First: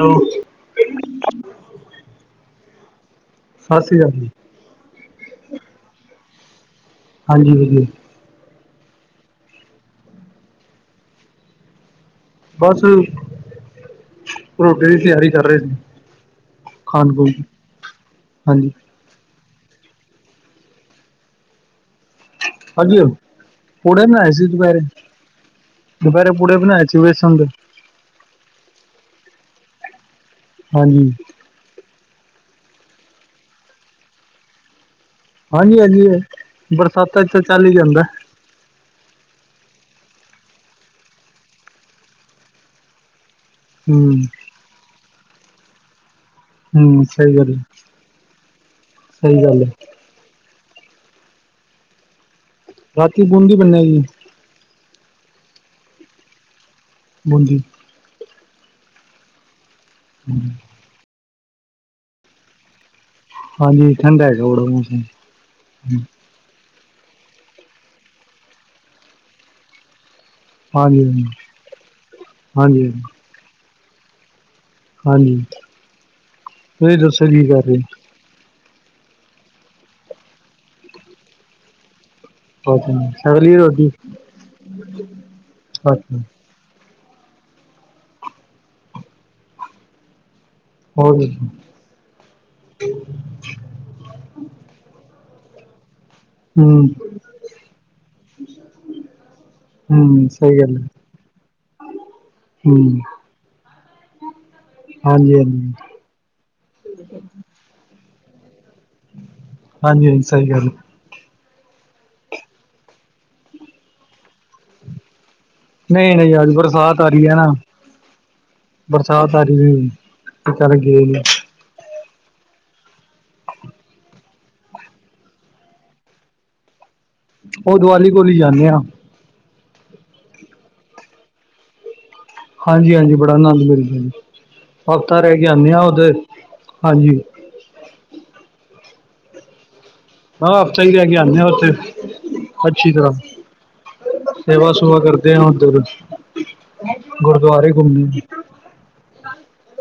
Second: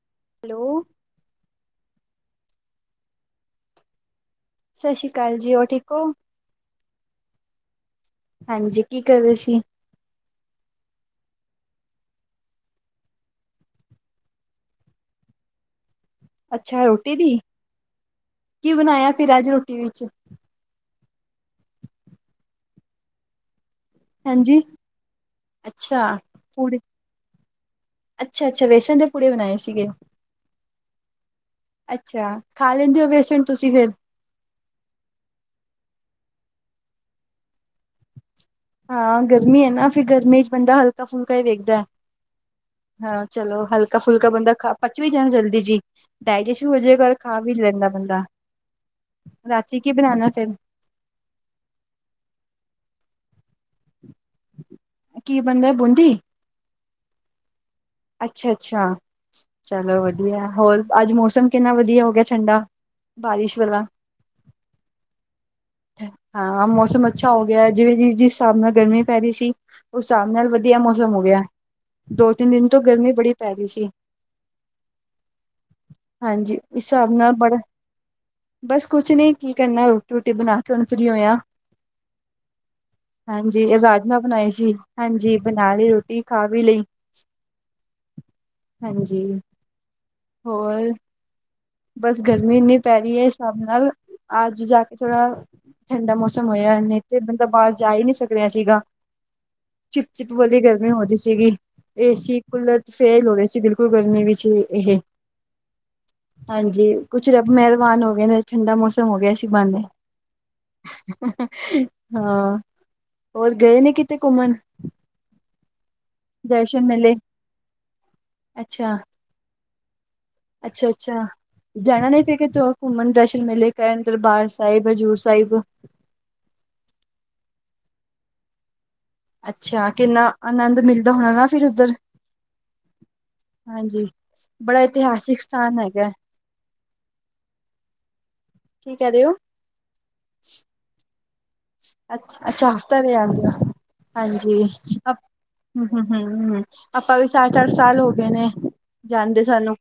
Hello ਲੋ ਸਾਸ ਸ਼੍ਰੀ ਕਾਲ ਜੀ ਸਤਿ ਸ਼੍ਰੀ ਅਕਾਲ ਜੀ ਹੋਰ ਠੀਕ ਓ ਹਾਂਜੀ ਵੀਰ ਜੀ। ਹਾਂਜੀ ਕੀ ਕਰ ਰੇ ਸੀ? ਬਸ ਰੋਟੀ ਦੀ ਤਿਆਰੀ ਕਰ ਰਹੇ ਸੀ। ਅੱਛਾ ਖਾਣ ਰੋਟੀ ਖੂਣ ਵਿੱਚ ਦੀ ਹਾਂਜੀ ਕੀ ਬਣਾਇਆ ਫਿਰ ਅੱਜ। ਹਾਂਜੀ ਹਾਂਜੀ ਦੁਪਹਿਰੇ ਅੱਛਾ ਬੇਸਣ ਦੇ ਪੂੜੇ ਬਣਾਏ ਸੀ। ਅੱਛਾ ਅੱਛਾ ਬੇਸਣ ਦੇ ਪੂੜੇ ਬਣਾਏ ਸੀਗੇ। ਹਾਂਜੀ। ਅੱਛਾ, ਤੁਸੀਂ ਬੇਸਣ ਖਾ ਲੈਂਦੇ ਹੋ ਫਿਰ। ਹਾਂਜੀ ਹਾਂਜੀ ਬਰਸਾਤਾਂ ਵਿੱਚ ਤਾਂ ਚੱਲ ਹੀ ਜਾਂਦਾ ਹੈ। ਹਾਂ ਗਰਮੀ ਹੈ ਨਾ, ਫਿਰ ਗਰਮੀ ਵਿੱਚ ਬੰਦਾ ਹਲਕਾ ਫੁਲਕਾ ਹੀ ਵੇਖਦਾ ਹੈ, ਹਾਂ ਚਲੋ। ਹਲਕਾ ਹੂੰ ਫੁਲਕਾ ਬੰਦਾ ਖਾ ਕੇ ਪਚਾ ਵੀ ਜਲਦੀ ਜਾਂਦਾ ਹੈ ਜੀ। ਡਾਇਜੈਸਟ ਵੀ ਹੋ ਹੂੰ ਜਾਏਗਾ ਫਿਰ, ਸਹੀ ਖਾ ਗੱਲ ਵੀ ਹੈ, ਲੈਂਦਾ ਬੰਦਾ, ਸਹੀ ਗੱਲ ਹੈ ਰਾਤੀਂ ਕੀ ਬਣਾਉਣਾ ਫਿਰ। ਰਾਤੀਂ ਬੂੰਦੀ ਬਣੇਗੀ। ਕੀ ਬਣਦਾ ਹੈ ਬੂੰਦੀ ਦਾ? ਬੂੰਦੀ। ਅੱਛਾ-ਅੱਛਾ ਚਲੋ ਵਧੀਆ, ਹੋਰ ਅੱਜ ਮੌਸਮ ਕਿੰਨਾ ਵਧੀਆ ਹੋ ਗਿਆ ਠੰਡਾ। ਬਾਰਿਸ਼ ਵਾਲਾ ਹਾਂਜੀ ਠੰਡਾ ਹੈਗਾ। ਹਾਂ ਮੌਸਮ ਅੱਛਾ ਹੋ ਗਿਆ, ਜਿਸ ਹਿਸਾਬ ਨਾਲ ਗਰਮੀ ਪੈ ਰਹੀ ਸੀ, ਉਸ ਹਿਸਾਬ ਨਾਲ। ਵਧੀਆ ਹਾਂਜੀ ਮੌਸਮ ਹੋ ਹਾਂਜੀ ਗਿਆ, ਦੋ-ਤਿੰਨ ਦਿਨ ਤੋਂ ਹਾਂਜੀ ਗਰਮੀ ਬੜੀ ਪੈ ਰਹੀ ਸੀ। ਹਾਂਜੀ ਹਾਂਜੀ, ਇਸ ਤੁਸੀਂ ਹਿਸਾਬ ਦੱਸੋ ਨਾਲ ਕੀ ਬੜਾ। ਕਰ ਰਹੇ ਬਸ ਕੁਝ ਨਹੀਂ, ਕੀ ਕਰਨਾ ਰੋਟੀ-ਰੂਟੀ ਬਣਾ ਕੇ ਹੁਣ ਫਰੀ ਹੋਏ ਆਂ। ਹੋ ਛਕ ਲਈ ਹਾਂਜੀ ਰੋਟੀ ਰਾਜਮਾ ਬਣਾਏ ਸੀ, ਹਾਂਜੀ ਬਣਾ ਲਈ ਰੋਟੀ ਅੱਛਾ ਖਾ ਵੀ ਲਈ। ਹਾਂਜੀ ਹੋਰ। ਹੋਰ ਕੀ? ਬਸ ਗਰਮੀ ਇੰਨੀ ਪੈ ਰਹੀ ਏ, ਹਿਸਾਬ ਨਾਲ ਅੱਜ ਜਾ ਕੇ ਥੋੜ੍ਹਾ ਠੰਡਾ ਮੌਸਮ ਹੋਇਆ। ਹੋਇਆ ਹੂੰ ਨਹੀਂ ਤੇ ਬੰਦਾ ਬਾਹਰ ਜਾ ਹੀ ਨਹੀਂ ਸਕ ਰਿਹਾ ਸੀ। ਹੂੰ ਚਿੱਪ-ਚਿੱਪ ਸਹੀ ਵਾਲੀ ਗੱਲ ਹੈ ਗਰਮੀ ਹੋ ਰਹੀ ਸੀ, ਹੂੰ, ਏਸੀ-ਕੂਲਰ ਫੇਲ ਹੋ ਰਹੇ ਸੀ, ਬਿਲਕੁਲ ਗਰਮੀ ਵਿੱਚ ਹੀ। ਹਾਂਜੀ। ਹਾਂਜੀ ਕੁਝ ਰੱਬ ਮਿਹਰਬਾਨ ਹੋ ਗਏ ਨੇ, ਠੰਡਾ ਮੌਸਮ ਹੋ ਗਿਆ, ਅਸੀਂ ਬਹਾਨੇ। ਹਾਂਜੀ ਹਾਂਜੀ ਸਹੀ ਗੱਲ ਹਾਂ ਹੋਰ ਗਏ ਸੀ ਕਿਤੇ ਘੁੰਮਣ? ਨਹੀਂ-ਨਹੀਂ, ਅੱਜ ਦਰਸ਼ਨ ਬਰਸਾਤ ਆ ਮੇਲੇ ਰਹੀ ਏ ਨਾ, ਅੱਛਾ, ਬਰਸਾਤ। ਪਰ। ਅੱਛਾ-ਅੱਛਾ। ਜਾਣਾ ਨਹੀਂ ਫੇਰ ਕਿਤੇ ਹੋਰ, ਘੁੰਮਣ ਦਰਸ਼ਨ ਮੇਲੇ ਕਰਨ, ਦਰਬਾਰ ਸਾਹਿਬ, ਹਜ਼ੂਰ ਸਾਹਿਬ। ਉਹ ਦੀਵਾਲੀ ਕੋਲ ਹੀ ਜਾਂਦੇ ਆ। ਅੱਛਾ ਕਿੰਨਾ ਅਨੰਦ ਮਿਲਦਾ ਹੋਣਾ ਨਾ ਫਿਰ ਉੱਧਰ। ਹਾਂਜੀ-ਹਾਂਜੀ, ਬੜਾ ਆਨੰਦ ਮਿਲਦਾ ਹਾਂਜੀ ਜੀ, ਬੜਾ ਵਖਤਾਂ ਰਹਿ ਇਤਿਹਾਸਿਕ ਕੇ ਆਉਂਦੇ ਸਥਾਨ ਹਾਂ ਹੈਗਾ ਉੱਧਰ, ਹਾਂਜੀ। ਕੀ ਕਹਿ ਰਹੇ ਹੋ? ਹਾਂ, ਆਪ ਚ ਆਇਆ ਆਂਦੇ। ਅੱਛਾ-ਅੱਛਾ, ਹਫ਼ਤੇ ਦੇ ਆਦੀ ਆ। ਹਾਂਜੀ, ਸੇਵਾ ਸੁਵਾ ਹਾਂ, ਕਰਦੇ ਆ ਉੱਧਰ ਹਮ, ਆਪਾਂ ਨੂੰ ਵੀ ਸੱਤ-ਅੱਠ ਗੁਰਦੁਆਰੇ ਸਾਲ ਹੋ ਘੁੰਮਦੇ ਗਏ ਨੇ। ਜਾਂਦੇ, ਸਾਨੂੰ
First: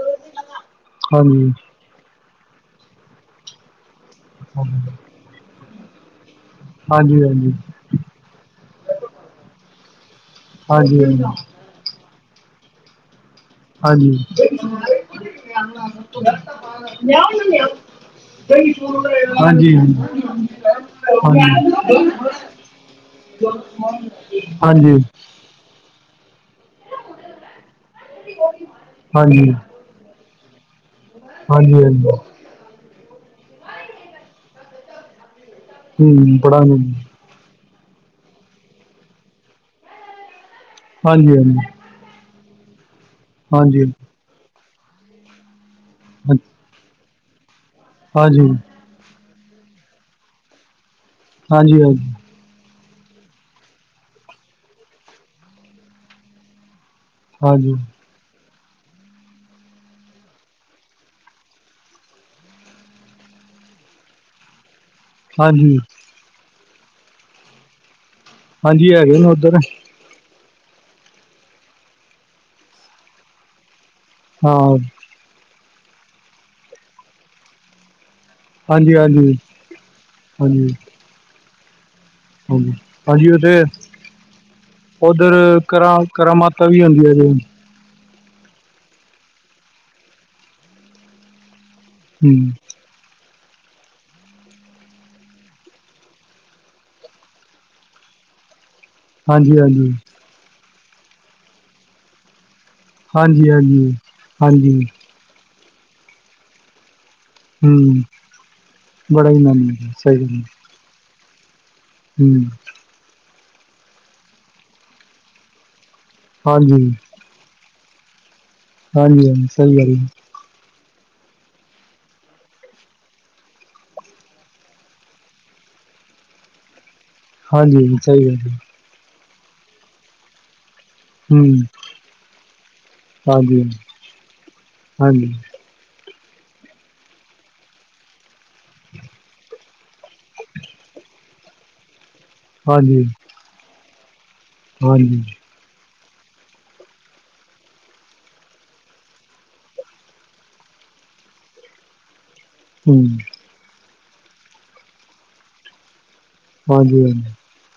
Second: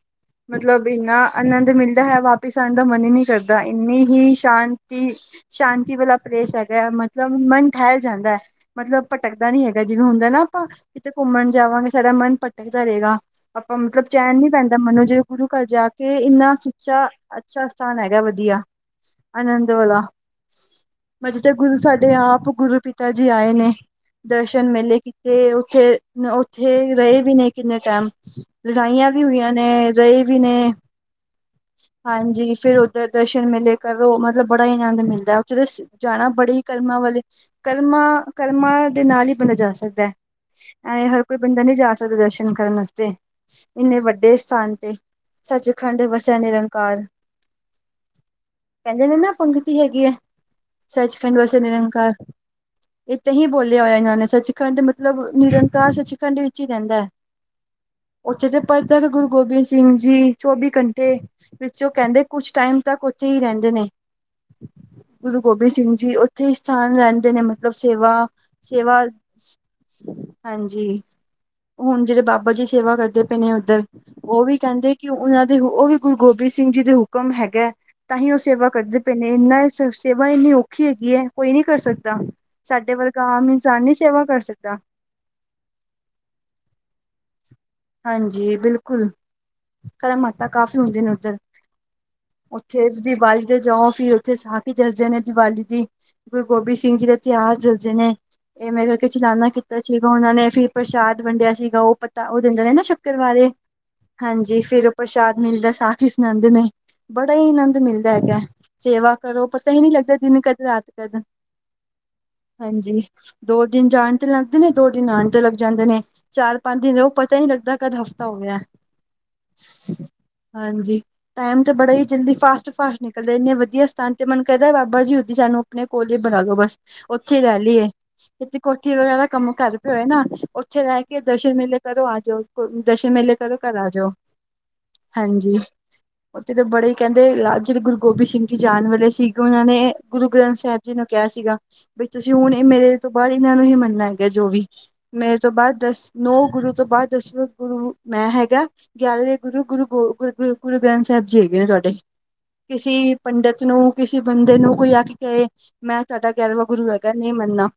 ਮਤਲਬ ਇੰਨਾ ਹਾਂ। ਆਨੰਦ ਮਿਲਦਾ ਹੈ, ਵਾਹ! ਉਥੋਂ ਆਉਣ ਦਾ ਮਨ ਹੀ ਨਹੀਂ ਕਰਦਾ, ਇੰਨੀ ਸ਼ਾਂਤੀ-ਸ਼ਾਂਤੀ ਵਾਲਾ ਪਲੇਸ ਹੈ। ਹਾਂਜੀ ਮਤਲਬ ਹਾਂਜੀ ਮਨ ਠਹਿਰ ਜਾਂਦਾ ਹੈ, ਮਤਲਬ। ਭਟਕਦਾ ਨਹੀਂ ਹੈਗਾ, ਜਿਵੇਂ ਹੁੰਦਾ ਨਾ ਆਪਾਂ ਹਾਂਜੀ ਕਿੱਥੇ ਹਾਂਜੀ ਘੁੰਮਣ ਜਾਵਾਂਗੇ, ਸਾਡਾ ਮਨ ਭਟਕਦਾ ਰਹੇਗਾ। ਆਪਾਂ ਨੂੰ ਮਤਲਬ ਹਾਂਜੀ ਚੈਨ ਨਹੀਂ ਪੈਂਦਾ, ਮਨ ਨੂੰ ਜੇ ਗੁਰੂ-ਘਰ ਜਾ ਕੇ ਇੰਨਾ ਸੁੱਚਾ, ਅੱਛਾ। ਸਥਾਨ ਹੈਗਾ, ਵਧੀਆ ਹਾਂਜੀ ਆਨੰਦ ਹਾਂਜੀ ਵਾਲਾ। ਮਜੇ ਤਾਂ ਗੁਰੂ ਹਾਂਜੀ ਸਾਡੇ ਆਪ ਗੁਰੂ ਪਿਤਾ ਜੀ ਆਏ ਨੇ, ਦਰਸ਼ਨ ਮੇਲੇ ਹਾਂਜੀ ਕੀਤੇ ਉੱਥੇ ਉੱਥੇ ਰਹੇ ਵੀ ਨੇ ਕਿੰਨੇ ਟੈਮ ਲੜਾਈਆਂ ਵੀ ਹੋਈਆਂ ਹਾਂਜੀ ਨੇ ਰਹੇ ਵੀ ਨੇ। ਹਾਂਜੀ, ਹਾਂਜੀ ਫਿਰ ਉੱਧਰ ਦਰਸ਼ਨ ਮਿਲੇ ਕਰੋ ਮਤਲਬ ਬੜਾ ਈ ਆਨੰਦ ਮਿਲਦਾ। ਜਦੋ ਜਾਣਾ ਹੂੰ ਬੜੇ ਪੜਾਂਗੇ ਜੀ ਕਰਮਾਂ ਵਾਲੇ ਕਰਮਾਂ ਕਰਮਾਂ ਦੇ ਨਾਲ ਹੀ ਬਣਿਆ ਜਾ ਸਕਦਾ। ਐ ਹਰ ਕੋਈ ਹਾਂਜੀ ਬੰਦਾ ਨੀ ਜਾ ਸਕਦਾ ਦਰਸ਼ਨ ਕਰਨ ਵਾਸਤੇ, ਹਾਂਜੀ ਹਾਂਜੀ ਇੰਨੇ ਵੱਡੇ ਸਥਾਨ ਤੇ ਸੱਚਖੰਡ ਵਸਿਆ ਨਿਰੰਕਾਰ ਹਾਂਜੀ, ਕਹਿੰਦੇ ਨੇ ਨਾ ਪੰਗਤੀ ਹੈਗੀ ਐ, ਸੱਚਖੰਡ ਵਸੇ ਹਾਂਜੀ ਨਿਰੰਕਾਰ ਇਹ ਤਾਹੀ ਬੋਲਿਆ ਹੋਇਆ ਇਹਨਾਂ ਨੇ ਸੱਚਖੰਡ ਮਤਲਬ ਨਿਰੰਕਾਰ ਸੱਚਖੰਡ ਵਿੱਚ ਈ ਰਹਿੰਦਾ। ਹਾਂਜੀ, ਉੱਥੇ ਤੇ ਪਰਤਕ ਗੁਰੂ ਗੋਬਿੰਦ ਸਿੰਘ ਜੀ ਚੌਵੀ ਘੰਟੇ ਤੇ ਵਿੱਚ ਉਹ ਕਹਿੰਦੇ ਕੁਛ ਟਾਈਮ ਤੱਕ ਉੱਥੇ ਹੀ ਰਹਿੰਦੇ ਨੇ। ਗੁਰੂ ਗੋਬਿੰਦ ਹਾਂਜੀ, ਸਿੰਘ ਜੀ ਉੱਥੇ ਈ ਸਥਾਨ ਰਹਿੰਦੇ ਨੇ ਮਤਲਬ ਸੇਵਾ ਹਾਂਜੀ ਸੇਵਾ ਹੈਗੇ ਨੇ ਉੱਧਰ ਹਾਂਜੀ ਹੁਣ ਜਿਹੜੇ ਬਾਬਾ ਜੀ ਸੇਵਾ ਕਰਦੇ ਪਏ ਨੇ ਉੱਧਰ ਉਹ ਵੀ ਹਾਂ ਕਹਿੰਦੇ ਕਿ ਉਹਨਾਂ ਦੇ ਉਹ ਵੀ ਗੁਰੂ ਗੋਬਿੰਦ ਸਿੰਘ ਜੀ ਦੇ ਹੁਕਮ ਹੈਗਾ ਤਾਹੀ ਉਸ ਸੇਵਾ ਹਾਂਜੀ ਕਰਦੇ ਪਏ ਨੇ ਹਾਂਜੀ ਇੰਨਾ ਸੇਵਾ ਇੰਨੀ ਹਾਂਜੀ ਔਖੀ ਹੈਗੀ ਐ ਕੋਈ ਨੀ ਕਰ ਸਕਦਾ। ਹਾਂਜੀ ਸਾਡੇ ਵਰਗਾ ਆਮ ਇਨਸਾਨ ਨੀ ਸੇਵਾ ਕਰ ਸਕਦਾ। ਓਧਰ ਕਰਾ ਕਰਾ ਮਾਤਾ ਵੀ ਹੁੰਦੀਆ ਨੇ ਜੀ। ਹਾਂਜੀ ਬਿਲਕੁਲ ਕਰਾਮਾਤਾ ਕਾਫ਼ੀ ਹੁੰਦਿਆ ਨੇ ਉੱਧਰ ਹੂੰ, [unintelligible] ਦੀਵਾਲੀ ਤੇ ਜਾਓ ਫੇਰ ਉੱਥੇ ਸਾਥੀ ਦੱਸਦੇ ਨੇ ਦੀਵਾਲੀ ਦੀ। ਗੁਰੂ ਗੋਬਿੰਦ ਸਿੰਘ ਜੀ ਦਾ ਇਤਿਹਾਸ ਦਸਦੇ ਨੇ ਇਹ ਮੇਰੇ ਚਲਾਨਾ ਹਾਂਜੀ ਕੀਤਾ ਹਾਂਜੀ ਸੀਗਾ ਉਹਨਾਂ ਨੇ ਫਿਰ ਪ੍ਰਸ਼ਾਦ ਵੰਡਿਆ ਸੀਗਾ ਉਹ ਪਤਾ ਉਹ ਦਿੰਦੇ ਨੇ ਨਾ ਸ਼ ਕਰਵਾ ਹਾਂਜੀ ਦੇ, ਹਾਂਜੀ ਹਾਂਜੀ ਫੇਰ ਉਹ ਪ੍ਰਸ਼ਾਦ ਮਿਲਦਾ ਸਾਖੀ ਈ ਸੁਣਾਦੇ ਨੇ। ਬੜਾ ਈ ਆਨੰਦ ਹੂੰ ਮਿਲਦਾ ਹੈਗਾ, ਸੇਵਾ ਬੜਾ ਹੀ ਕਰੋ ਨਾਮ ਪਤਾ ਈ ਨੀ ਹੈਗਾ, ਲੱਗਦਾ ਸਹੀ ਗੱਲ ਦਿਨ ਹੈ, ਕਦੇ ਰਾਤ ਕਦ ਹੂੰ, ਹਾਂਜੀ ਦੋ ਦਿਨ ਜਾਣ ਤੇ ਲੱਗਦੇ ਨੇ ਦੋ ਦਿਨ ਆਣ ਤੇ ਲੱਗ ਜਾਂਦੇ ਨੇ ਚਾਰ ਪੰਜ ਹਾਂਜੀ ਦਿਨ ਲੋਕ ਪਤਾ ਈ ਨੀ ਲਗਦਾ ਕਦੋ ਹਾਂਜੀ ਹਾਂਜੀ ਸਹੀ ਗੱਲ ਐ। ਹਾਂਜੀ, ਟੈਮ ਤੇ ਬੜਾ ਈ ਜਲਦੀ ਫਾਸਟ ਫਾਸਟ ਨਿਕਲਦੇ ਇੰਨੇ ਵਧੀਆ ਸਥਾਨ ਤੇ ਮਨ ਕਰਦਾ ਬਾਬਾ ਜੀ ਉਥੀ ਸਾਨੂੰ ਆਪਣੇ ਕੋਲ ਈ ਬਣਾ ਦੋ ਬਸ ਉੱਥੇ ਰਹਿਲੀਏ ਹਾਂਜੀ ਸਹੀ ਕਿ ਗੱਲ ਹੈ, [unintelligible] ਵਗੈਰਾ ਕੰਮ ਕਰਦੇ ਹੋਏ ਨਾ, ਉੱਥੇ ਰਹਿ ਕੇ ਹੂੰ ਦਰਸ਼ਨ ਮੇਲੇ ਕਰੋ ਆ ਜਾਓ ਦਰਸ਼ਨ ਮੇਲੇ ਕਰੋ ਹਾਂਜੀ ਘਰ ਆ ਜਾਓ ਹਾਂਜੀ। ਉੱਥੇ ਤਾਂ ਬੜੇ ਈ ਕਹਿੰਦੇ ਰਾਜ ਜਿਹੜੇ ਗੁਰੂ ਗੋਬਿੰਦ ਸਿੰਘ ਜੀ ਜਾਣ ਵਾਲੇ ਸੀਗੇ ਉਹਨਾਂ ਨੇ ਗੁਰੂ ਗ੍ਰੰਥ ਸਾਹਿਬ ਜਿਹਨੂੰ ਕਿਆ ਸੀਗਾ। ਵੀ ਤੁਸੀਂ ਹੁਣ ਇਹ ਮੇਰੇ ਹਾਂਜੀ ਤੋਂ ਬਾਅਦ ਇਹਨਾਂ ਨੂੰ ਹੀ ਮੰਨਣਾ ਹੈਗਾ ਜੋ ਵੀ ਹਾਂਜੀ ਮੇਰੇ ਤੋਂ ਬਾਅਦ ਦਸ ਨੋ ਗੁਰੂ ਉਸ ਤੋਂ ਬਾਅਦ ਦਸਵੇਂ ਗੁਰੂ ਮੈਂ ਹੈਗਾ। ਪਿਆਰੇ ਗੁਰੂ ਗੁਰੂ ਗ ਗੁਰ ਗੁਰੂ ਗ੍ਰੰਥ ਸਾਹਿਬ ਜੀ ਹੈਗੇ ਨੇ ਤੁਹਾਡੇ। ਕਿਸੇ ਹੂੰ ਪੰਡਿਤ ਨੂੰ ਕਿਸੇ ਬੰਦੇ ਨੂੰ ਕੋਈ ਆ ਕੇ ਕਹੇ। ਮੈਂ ਤੁਹਾਡਾ ਗਿਆਰਵਾ ਗੁਰੂ ਹਾਂਜੀ ਹਾਂਜੀ ਹੈਗਾ ਨਈ ਮੰਨਨਾ,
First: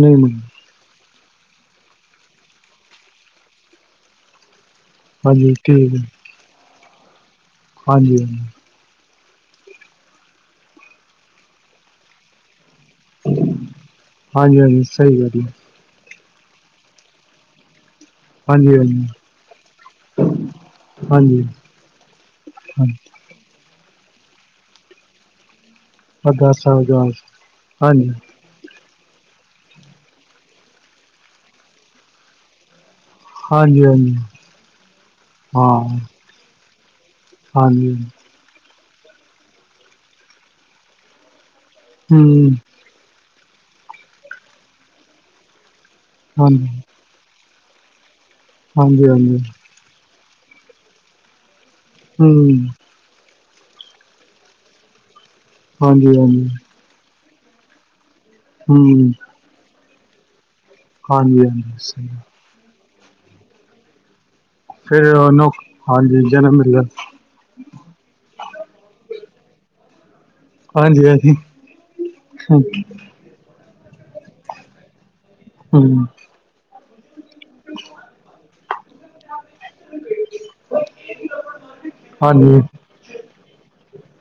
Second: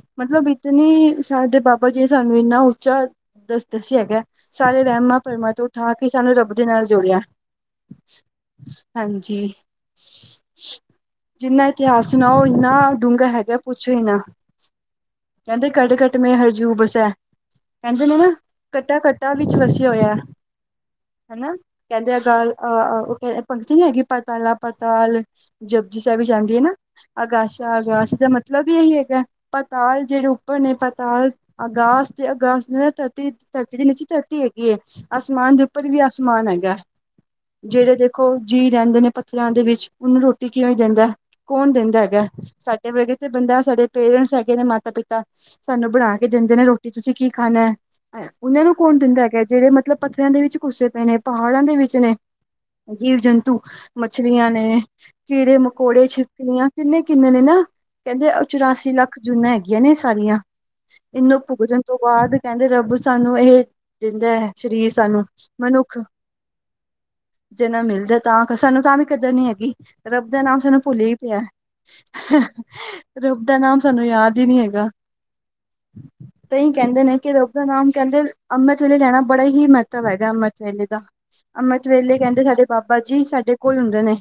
ਨਹੀਂ ਨਹੀਂ ਮਤਲਬ। ਤੇ ਨਹੀਂ ਸਾਡੇ ਬਾਬਾ ਜੀ ਸਾਨੂੰ ਇੰਨਾ ਉੱਚਾ ਦੱਸ ਦੱਸਿਆ ਹੈਗਾ। ਸਾਰੇ ਵਹਿਮਾਂ ਭਰਮਾਂ ਹਾਂਜੀ ਤੋਂ ਉਠਾ ਠੀਕ ਹੈ ਕੇ ਸਾਨੂੰ ਰੱਬ ਦੇ ਨਾਲ ਜੋੜਿਆ। ਹਾਂਜੀ - ਹਾਂਜੀ ਹਾਂਜੀ ਜਿੰਨਾ ਇਤਿਹਾਸ ਸੁਣਾਓ ਇਨਾਂ। ਡੂੰਘਾ ਹੈਗਾ ਪੁੱਛੋ ਹੀ ਨਾ ਹਾਂਜੀ ਹਾਂਜੀ ਸਹੀ ਗੱਲ ਹੈ ਕਹਿੰਦੇ ਕਣ - ਕਣ ਮੈਂ ਹਰਜੂ ਬਸੇ। ਕਹਿੰਦੇ ਨੇ ਨਾ ਹਾਂਜੀ ਕੱਟਾ - ਹਾਂਜੀ ਕੱਟੇਆਂ ਵਿੱਚ ਵਸਿਆ ਹੋਇਆ। ਹਾਂਜੀ ਹਨਾ ਕਹਿੰਦੇ ਅਕਾਲ। ਹਾਂਜੀ ਪੰਕਤੀ ਨੀ ਹੈਗੀ ਪਾਤਾਲਾ ਪਾਤਾਲ ਜਪੁਜੀ ਸਾਹਿਬ ਵਿਚ ਆਂਦੀ ਅਰਦਾਸ ਹੈ ਨਾ ਸਾਹਿਬ ਅਰਦਾਸ ਅਗਾਸਾ ਹਾਂਜੀ ਅਗਾਸ ਦਾ ਮਤਲਬ। ਮਤਲਬ ਇਹੀ ਹੈਗਾ ਪਤਾਲ ਜਿਹੜੇ ਉੱਪਰ ਨੇ ਪਤਾਲ ਅਗਾਸ ਤੇ ਅਗਾਸ। ਧਰਤੀ ਤੇ ਹਾਂਜੀ ਨੀਚੇ ਹਾਂਜੀ ਧਰਤੀ ਹੈਗੀ ਹੈ ਆਸਮਾਨ ਦੇ ਉੱਪਰ ਹਾਂ ਵੀ ਆਸਮਾਨ ਹੈਗਾ। ਹਾਂਜੀ ਜਿਹੜੇ ਦੇਖੋ ਜੀਅ ਰਹਿੰਦੇ ਨੇ ਪੱਥਰਾਂ ਦੇ ਵਿੱਚ ਉਹਨੂੰ ਰੋਟੀ ਕਿਵੇਂ ਦਿੰਦੇ ਕੌਣ ਦਿੰਦਾ? ਹੈਗਾ ਹੂੰ ਹਾਂਜੀ ਸਾਡੇ ਵਰਗੇ ਤੇ ਬੰਦਾ ਸਾਡੇ ਪੇਰੈਂਸ ਹੈਗੇ ਨੇ ਮਾਤਾ ਪਿਤਾ ਸਾਨੂੰ ਬਣਾ ਕੇ ਦਿੰਦੇ ਨੇ ਹਾਂਜੀ ਰੋਟੀ। ਕਿ ਤੁਸੀਂ ਕੀ ਖਾਣਾ ਉਹਨਾਂ ਨੂੰ ਕੌਣ ਹਾਂਜੀ ਦਿੰਦਾ ਹੈਗਾ ਜਿਹੜੇ ਮਤਲਬ ਪੱਥਰਾਆਂ ਦੇ ਵਿੱਚ ਘੁੱਸੇ ਪਏ ਨੇ। ਪਹਾੜਾਂ ਦੇ ਵਿੱਚ ਨੇ ਹੂੰ ਜੀਵ, ਜੰਤੂ, ਮੱਛਲੀਆਂ ਨੇ। ਕੀੜੇ, ਮਕੌੜੇ, ਹਾਂਜੀ ਹਾਂਜੀ ਛਿਪੜੀਆਂ ਕਿੰਨੇ- ਕਿੰਨੇ ਨੇ ਨਾ ਕਹਿੰਦੇ ਚੁਰਾਸੀ ਹੂੰ ਲੱਖ ਜੂਨਾ ਹੈਗੀ ਸਾਰੀਆਂ ਇਹਨੂੰ ਹਾਂਜੀ ਹਾਂਜੀ ਭੁਗਤਣ ਤੋਂ। ਸਹੀ ਬਾਅਦ ਕਹਿੰਦੇ ਰੱਬ ਸਾਨੂੰ ਇਹ ਦਿੰਦਾ ਹੈ। ਸਰੀਰ ਫਿਰ ਸਾਨੂੰ ਉਹਨੂੰ ਮਨੁੱਖ। ਹਾਂਜੀ ਜਨਮ ਮਿਲਿਆ ਜੇਨਾ ਮਿਲਦਾ ਤਾਂ ਸਾਨੂੰ ਤਾਂ ਵੀ ਕਿਦਰ ਨੀ ਹੈਗੀ। ਰੱਬ ਦਾ ਨਾਮ ਸਾਨੂੰ ਭੁੱਲ ਹਾਂਜੀ ਹੀ ਹਾਂਜੀ ਪਿਆ ਹੂੰ ਰੱਬ ਦਾ ਨਾਮ ਸਾਨੂੰ ਯਾਦ ਹੀ ਨੀ ਹੈਗਾ। ਹੁੰ ਤਾਂਹੀ ਕਹਿੰਦੇ ਨੇ ਕਿ ਰੱਬ ਦਾ ਨਾਮ ਕਹਿੰਦੇ ਅੰਮ੍ਰਿਤ ਵੇਲੇ ਲੈਣਾ ਬੜਾ ਹੀ ਮਹੱਤਵ ਹੈਗਾ ਅੰਮ੍ਰਿਤ ਵੇਲੇ ਦਾ। ਅੰਮ੍ਰਿਤ ਵੇਲੇ ਕਹਿੰਦੇ ਹਾਂਜੀ ਸਾਡੇ ਬਾਬਾ ਜੀ ਸਾਡੇ ਕੋਲ ਹੁੰਦੇ ਨੇ।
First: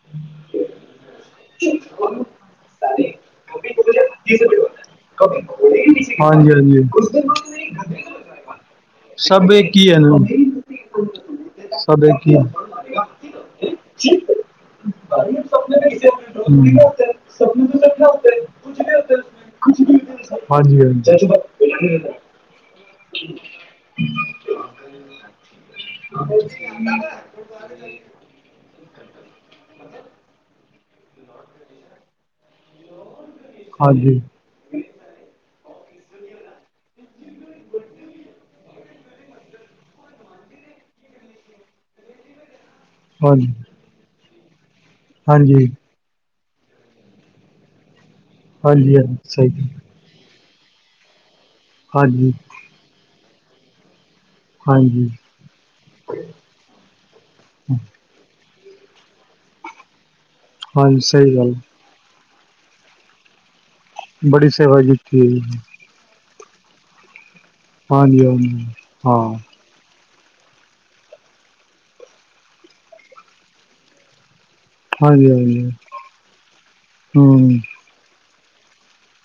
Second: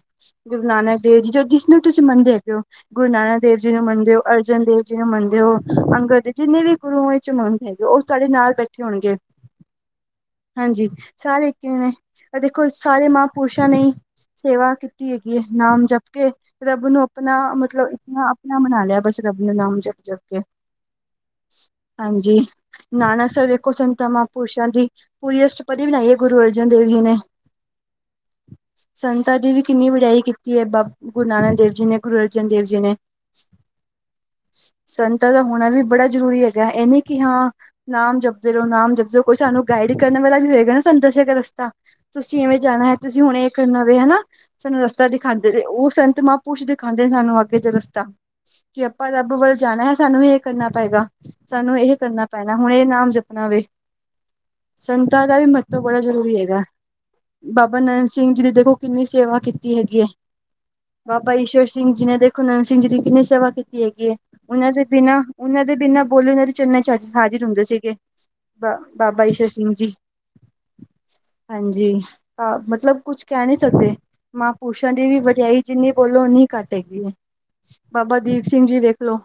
ਗੁਰੂ ਨਾਨਕ ਦੇਵ ਜੀ ਜੋ ਜਿਸਨੂੰ ਤੁਸੀਂ ਮੰਨਦੇ ਹੈਗੇ ਹੋ ਗੁਰੂ ਨਾਨਕ ਦੇਵ ਜੀ ਨੂੰ ਮੰਨਦੇ। ਗੁਰੂ ਅਰਜਨ ਦੇਵ ਜੀ ਨੂੰ ਮੰਨਦੇ ਹੋ ਅੰਗਦ ਦੇ ਜਿੰਨੇ ਵੀ ਹਾਂਜੀ ਗੁਰੂ। ਤੁਹਾਡੇ ਨਾਲ ਬੈਠੇ ਹੋਣਗੇ। ਸਭ ਇਹ ਹੀ ਲੋਕੀ। ਹਾਂਜੀ ਸਾਰੇ ਇੱਕ ਹੀ ਨੇ ਦੇਖੋ ਸਾਰੇ ਮਹਾਂਪੁਰਸ਼। ਮਹਾਪੁਰਸ਼ਾਂ ਨੇ ਹਾਂਜੀ ਸੇਵਾ ਕੀਤੀ ਹੈਗੀ ਹੈ ਨਾਮ ਜਪ। ਕੇ ਰੱਬ ਨੂੰ ਆਪਣਾ ਮਤਲਬ ਆਪਣਾ ਬਣਾ ਲਿਆ ਬਸ ਰੱਬ ਨੂੰ ਨਾਮ ਜਪ - ਜਪ। ਕੇ ਹਾਂਜੀ - ਹਾਂਜੀ। ਹਾਂਜੀ। ਨਾਨਕਸਰ ਦੇੇਖੋ ਸੰਤਾ ਮਹਾਪੁਰਸ਼ਾ ਦੀ ਪੂਰੀ ਅਸਟਪਦੀ ਬਣਾਈ ਗੁਰੂ ਅਰਜਨ ਦੇਵ ਜੀ ਨੇ। ਹੁੰ ਸੰਤਾਂ ਦੀ ਵੀ ਕਿੰਨੀ ਵਡਿਆਈ ਕੀਤੀ ਹੈ ਗੁਰੂ ਨਾਨਕ ਦੇਵ ਜੀ ਨੇ ਗੁਰੂ ਅਰਜਨ ਦੇਵ ਜੀ ਨੇ। ਹਾਂਜੀ। ਸੰਤਾਂ ਦਾ ਹੋਣਾ ਵੀ ਬੜਾ ਜਰੂਰੀ ਹੈਗਾ ਇਹ ਨ ਕਿ ਹਾਂ ਨਾਮ ਜਪਦੇ ਰਹੋ ਨਾਮ ਜਪਦੇ। ਉਹ ਸਾਨੂੰ ਗਾਈਡ ਕਰਨ ਵਾਲਾ ਵੀ ਹੋਏਗਾ ਨਾ ਸਾਨੂੰ ਦੱਸੇਗਾ ਰਸਤਾ ਤੁਸੀਂ ਐਵੇਂ ਜਾਣਾ ਕੋਈ। ਤੁਸੀਂ ਹੁਣ ਹਾਂਜੀ ਇੱਕ ਨਵੇਂ ਹਨਾ ਸਾਨੂੰ ਰਸਤਾ ਦਿਖਾਂਦੇ ਤੇ ਹਾਂਜੀ ਹਾਂਜੀ ਉਹ ਸੰਤਮਹਾ ਮਹਾਂਪੁਰਸ਼ ਦਿਖਾਦੇ ਸਾਨੂੰ ਅੱਗੇ ਦਾ ਰਸਤਾ ਕਿ ਹਾਂਜੀ ਆਪਾਂ ਹਾਂਜੀ ਰੱਬ ਵੱਲ ਸਹੀ ਜਾਣਾ ਹੈ। ਸਾਨੂੰ ਇਹ ਕਰਨਾ ਪਏਗਾ, ਸਾਨੂੰ ਇਹ ਕਰਨਾ ਹਾਂਜੀ ਪੈਣਾ ਹੁਣ ਇਹ ਨਾਮ ਜਪਣਾ ਵੇ। ਹਾਂਜੀ ਸੰਤਾ ਦਾ ਵੀ ਮਹੱਤਵ ਬੜਾ ਜ਼ਰੂਰੀ ਹੈਗਾ। ਬਾਬਾ ਨੰਦ ਸਿੰਘ ਜੀ ਨੇ ਦੇਖੋ ਕਿੰਨੀ ਸੇਵਾ ਕੀਤੀ ਹੈਗੀ ਹੈ। ਹਾਂਜੀ ਸਹੀ ਬਾਬਾ ਗੱਲ ਈਸ਼ਰ ਸਿੰਘ ਜੀ। ਸਿੰਘ ਜੀ ਕਿੰਨੀ ਸੇਵਾ ਕੀਤੀ ਹੈਗੀ ਹੈ। ਬੜੀ ਉਹਨਾਂ ਸੇਵਾ ਦੇ ਕੀਤੀ ਬਿਨਾਂ, ਹੈ ਜੀ ਉਹਨਾਂ ਦੇ ਬਿਨਾਂ। ਬੋਲੇ ਉਹਨਾਂ ਦੇ ਚਰਨਾਂ ਚ ਹਾਜ਼ਰ ਹੁੰਦੇ ਸੀਗੇ ਹਾਂਜੀ ਹਾਂਜੀ ਬਾਬਾ ਹਾਂ ਈਸ਼ਰ ਸਿੰਘ ਜੀ। ਹਾਂਜੀ ਹਾਂ ਮਤਲਬ ਕੁਛ ਕਹਿ ਨਹੀਂ ਸਕਦੇ। ਮਹਾਂਪੁਰਸ਼ਾਂ ਦੀ ਵੀ ਹਾਂਜੀ ਵਡਿਆਈ ਹਾਂਜੀ ਜਿੰਨੀ ਬੋਲੋ ਉਨੀ ਘੱਟ ਹੈਗੀ ਹੈ। ਹਮ ਬਾਬਾ ਦੀਪ ਸਿੰਘ ਜੀ ਵੇਖ ਲਓ।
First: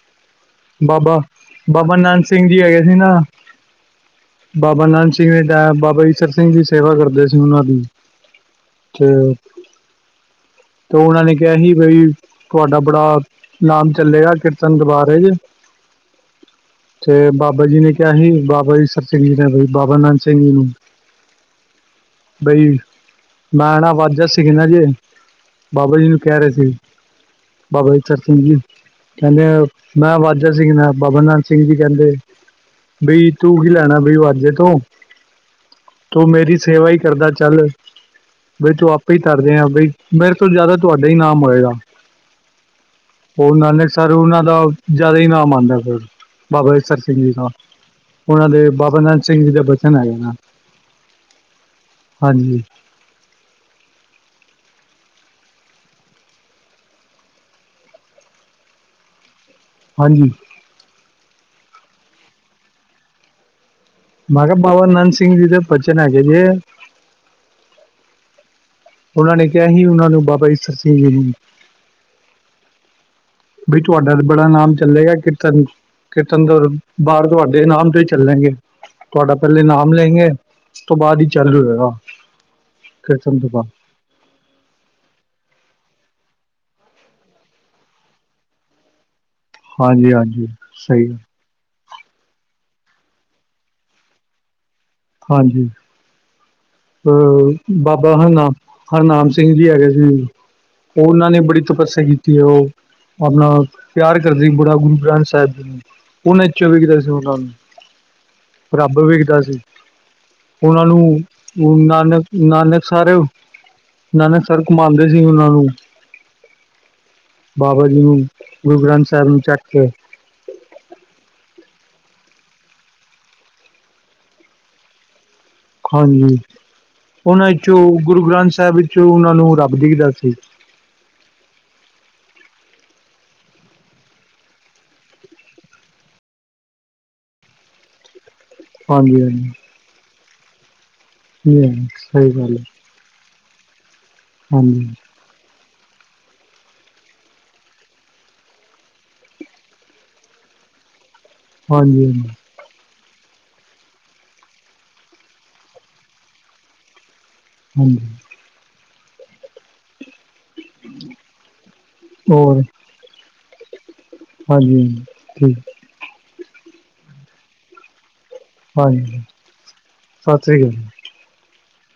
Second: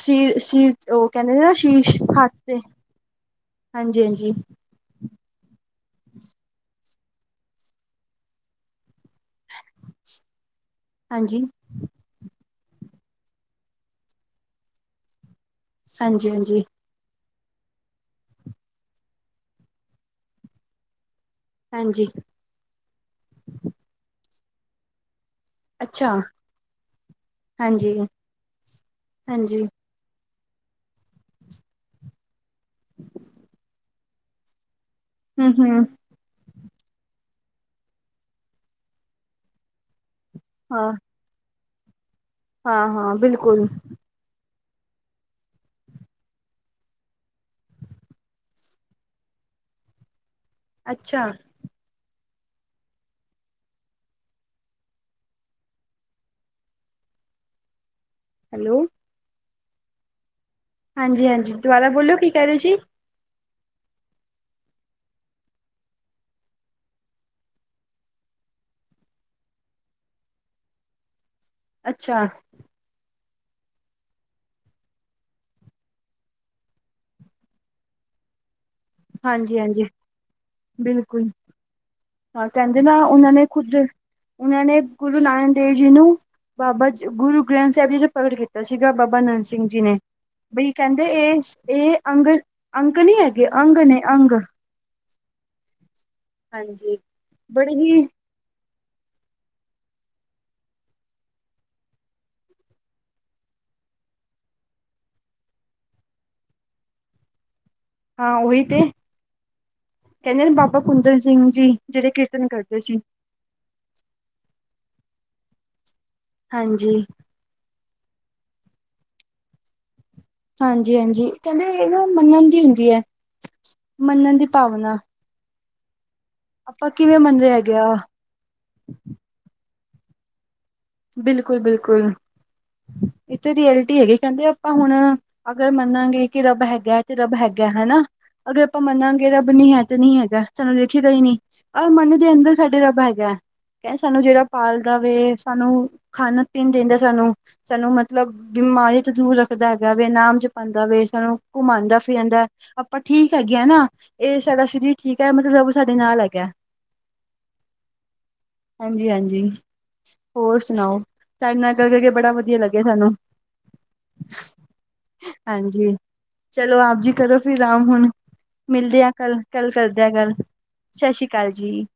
ਸ਼ੀ-ਸ਼ੀ ਓ ਬਾਬਾ ਕਹਿੰਦੇ ਨੇ ਨਾ ਸ਼ੀਸ਼, ਬਾਬਾ ਨਾਨਕ ਹੱਥ ਸਿੰਘ ਤੇ ਜੀ ਹੈਗੇ ਸੀ ਨਾ ਹਾਂਜੀ-ਹਾਂਜੀ ਬਾਬਾ ਨੰਦ ਸਿੰਘ ਜੀ ਡਇਆ, ਬਾਬਾ ਇਸਰ ਸਿੰਘ ਜੀ ਸੇਵਾ ਕਰਦੇ ਸੀ ਉਨ੍ਹਾਂ ਦੀ, ਤੇ ਤੋਂ ਓਨਾਂ ਨੇ ਹਾਂਜੀ। ਕਿਹਾ ਹੀ ਬਈ, ਤੁਹਾਡਾ ਬੜ੍ਹਾ ਨਾਮ ਚੱਲੇਗਾ ਕੀਰਤਨ ਦਰਬਾਰ ਵਿਚ। ਹਾਂਜੀ, ਹਾਂਜੀ। ਤੇ ਬਾਬਾ ਜੀ ਨੇ ਕਿਹਾ ਹੀ, ਬਾਬਾ ਈਸਰ ਸਿੰਘ ਜੀ ਨੇ ਬਾਬਾ ਨੰਦ ਸਿੰਘ ਜੀ ਨੂੰ, ਹਾਂਜੀ। ਬਈ, ਮੈਂ ਨਾ ਵਾਜਾ ਸਿਖਨਾ ਜੇ, ਬਾਬਾ ਜੀ ਅੱਛਾ ਨੂੰ ਕਹਿ ਰਹੇ ਸੀ, ਬਾਬਾ ਹਾਂਜੀ ਈਸਰ ਸਿੰਘ ਜੀ। ਕਹਿੰਦੇ ਹਾਂਜੀ ਮੈਂ ਵਾਜਾ ਸਿੱਖਣਾ, ਬਾਬਾ ਨੰਦ ਸਿੰਘ ਜੀ ਕਹਿੰਦੇ। ਬਈ ਤੂੰ ਕੀ ਲੈਣਾ ਬਈ ਵਾਜੇ ਤੋਂ। ਹੂੰ, ਹੂੰ ਤੂੰ ਮੇਰੀ ਸੇਵਾ ਈ ਕਰਦਾ ਚੱਲ, ਬਈ ਤੂੰ ਆਪੇ ਹੀ ਤਰ ਜਾਏਗਾ ਬਈ। ਮੇਰੇ ਤੋਂ ਜ਼ਿਆਦਾ ਹਾਂ। ਤੁਹਾਡਾ ਹੀ ਨਾਮ ਹੋਏਗਾ, ਹਾਂ ਹਾਂ ਬਿਲਕੁਲ ਓਹਨਾਂ ਨੇ ਸਭ ਫਿਰ ਉਹਨਾਂ ਦਾ ਜ਼ਿਆਦਾ ਹੀ ਨਾਮ ਆਂਦਾ ਫਿਰ, ਬਾਬਾ ਈਸ਼ਰ ਸਿੰਘ ਜੀ ਦਾ। ਓਨਾਂ ਦੇ ਬਾਬਾ ਨੰਦ ਸਿੰਘ ਜੀ ਦੇ ਬਚਨ ਹੈਗੇ ਨੇ ਅੱਛਾ। ਹਾਂਜੀ। ਹੈਲੋ। ਹਾਂਜੀ। ਹਾਂਜੀ, ਹਾਂਜੀ ਦੁਬਾਰਾ ਬੋਲੋ ਕੀ ਕਹਿ ਰਹੇ ਸੀ? ਮੈਂ ਕਿਹਾ ਬਾਬਾ ਨੰਦ ਸਿੰਘ ਦੀ ਦੇ ਬਚਨ ਹੈਗੇ ਜੇ, ਓਨਾਂ ਨੇ ਕਿਹਾ ਹੀ, ਓਨਾਂ ਨੂੰ ਬਾਬਾ ਈਸਰ ਸਿੰਘ ਜੀ ਨੂੰ। ਅੱਛਾ। ਬਈ ਤੁਹਾਡਾ ਬੜਾ ਨਾਮ ਚੱਲੇਗਾ, ਕੀਰਤਨ ਕੀਰਤਨ ਦਰਬਾਰ ਤੁਹਾਡੇ ਨਾਮ ਹੀ ਚੱਲਣਗੇ, ਤੁਹਾਡਾ ਪਹਿਲੇ ਹਾਂਜੀ-ਹਾਂਜੀ ਨਾਮ ਲੈਂਗੇ, ਬਿਲਕੁਲ, ਹਾਂ ਕਹਿੰਦੇ ਨਾ ਓਨਾਂ ਕੀਰਤਨ ਨੇ ਤੋਂ ਬਾਅਦ ਖੁਦ ਓਨਾਂ ਨੇ ਗੁਰੂ ਨਾਨਕ ਦੇਵ ਜੀ ਨੂੰ, ਬਾਬਾ ਜ ਗੁਰੂ ਗ੍ਰੰਥ ਸਾਹਿਬ ਜੀ ਦਾ ਪਾਠ ਕੀਤਾ ਸੀਗਾ ਬਾਬਾ ਨੰਦ ਸਿੰਘ ਸਿੰਘ ਜੀ ਨੇ, ਹਾਂਜੀ ਹਾਂਜੀ ਬਈ ਕਹਿੰਦੇ ਸਹੀ ਹੈ ਇਹ- ਇਹ, ਅੰਗ ਅੰਕ ਨਈ ਹੈਗੇ ਅੰਗ ਨੇ ਅੰਗ। ਹਾਂਜੀ, ਹਾਂਜੀ ਆ ਬੜੇ ਹੀ ਬਾਬਾ ਹਰਨਾਮ ਹਰਨਾਮ ਸਿੰਘ ਜੀ ਹੈਗੇ ਸੀ, ਓਨਾਂ ਨੇ ਬੜੀ ਤਪੱਸਿਆ ਕੀਤੀ ਹੈ, ਓ ਆਪਣਾ ਪਿਆਰ ਕਰਦੇ ਬੜਾ, ਗੁਰੂ ਗ੍ਰੰਥ ਸਾਹਿਬ ਜੀ ਨੂੰ। ਓਹਨੇ ਚੋਵੀ ਦਿਨ ਓਹਨਾਂ ਨੂੰ ਹਾਂ ਉਹੀ ਤੇ ਬਰਾਬਰ ਵੀ ਕੀਤਾ ਸੀ। ਕਹਿੰਦੇ ਨੇ ਬਾਬਾ ਓਨਾਂ ਕੁੰਦਨ ਨੂੰ, ਸਿੰਘ ਜੀ ਜਿਹੜੇ ਨਾਨਕ- ਕੀਰਤਨ ਕਰਦੇ ਨਾਨਕ ਸੀ ਸਾਰ ਨਾਨਕ ਸਰ ਘੁੰਮਾਂਦੇ ਸੀ ਓਨਾਂ ਨੂੰ। ਹਾਂਜੀ। ਬਾਬਾ ਜੀ ਨੂੰ, ਗੁਰੂ ਗ੍ਰੰਥ ਸਾਹਿਬ ਨੂੰ ਚਕ ਕੇ, ਹਾਂਜੀ, ਹਾਂਜੀ ਕਹਿੰਦੇ ਨਾ ਮੰਨਣ ਦੀ ਹੁੰਦੀ ਐ, ਮੰਨਣ ਦੀ ਭਾਵਨਾ। ਹਾਂਜੀ, ਆਪਾਂ ਕਿਵੇਂ ਮੰਨ ਉਹਨਾਂ ਰਿਹਾ ਹੈਗੇ ਵਿੱਚੋਂ ਆ ਗੁਰੂ ਗ੍ਰੰਥ ਸਾਹਿਬ ਵਿੱਚੋਂ, ਉਹਨਾਂ ਨੂੰ ਰੱਬ ਦੀਦਾ ਸੀ। ਬਿਲਕੁਲ, ਬਿਲਕੁਲ, ਇੱਥੇ ਜੀ ਰਐਲਟੀ ਹੈਗੀ, ਕਹਿੰਦੇ ਆਪਾਂ ਹੁਣ, ਅਗਰ ਮੰਨਾਂਗੇ ਕਿ ਰੱਬ ਹੈਗਾ ਹੈ ਤੇ ਰੱਬ ਹੈਗਾ ਹੈਨਾ। ਅਗਰ ਆਪਾਂ ਹਾਂਜੀ ਮੰਨਾਗੇ ਹਾਂਜੀ ਰੱਬ ਨਹੀਂ ਐ ਤੇ ਨਹੀਂ ਹੈਗਾ। ਸਾਨੂੰ ਦਿਖੇਗਾ ਈ ਨੀ, ਜੀ ਹਾਂਜੀ, ਆਹ ਮਨ ਸਹੀ ਦੇ ਅੰਦਰ ਗੱਲ ਹੈ ਸਾਡੇ ਰੱਬ ਹੈਗਾ। ਏ ਸਾਨੂੰ ਜਿਹੜਾ ਹਾਂਜੀ ਪਾਲਦਾ ਵੇ ਸਾਨੂੰ ਖਾਣ - ਪੀਣ ਦੇਦਾਂ ਸਾਨੂੰ, ਸਾਨੂੰ ਮਤਲੱਬ, ਬਿਮਾਰੀ ਤੋਂ ਦੂਰ ਰੱਖਦਾ ਹੈਗਾ ਵੈ, ਨਾਮ ਜਪ ਪਾਦਾਂ ਵੇ, ਸਾਨੂੰ ਘੁੰਮਾਉਂਦਾ ਹਾਂਜੀ ਹਾਂਜੀ ਫਿਰਾਂਦਾ। ਆਪਾਂ ਠੀਕ ਹੈਗੇ ਆ ਨਾ ਏਹ ਸਾਡਾ ਸਰੀਰ ਠੀਕ ਐ ਮਤਲੱਬ ਰਬ ਸਾਡੇ ਨਾਲ ਹੈਗਾ। ਹੰਜੀ। ਹਾਂਜੀ ਹਾਂਜੀ। ਹੋਰ ਸੁਨਾਓ ਤਾਡੇ ਨਾਲ ਕਰ ਕਰਕੇ ਬੜਾ ਵਧੀਆ ਹੋਰ ਲੱਗਿਆ ਸਾਨੂੰ। ਹਾਂਜੀ ਹਾਂਜੀ ਠੀਕ। ਹਾਂਜੀ ਚਲੋ ਆਪ ਜੀ ਕਰੋ ਫਿਰ ਆਰਾਮ ਹੁਣ। ਮਿਲਦੇ ਆ ਹਾਂਜੀ ਕੱਲ ਕੱਲ ਕਰਦੇ ਆ ਗੱਲ ਸਤਿ ਸ੍ਰੀ ਅਕਾਲ ਸਸ਼ੀ ਅਕਾਲ ਜੀ।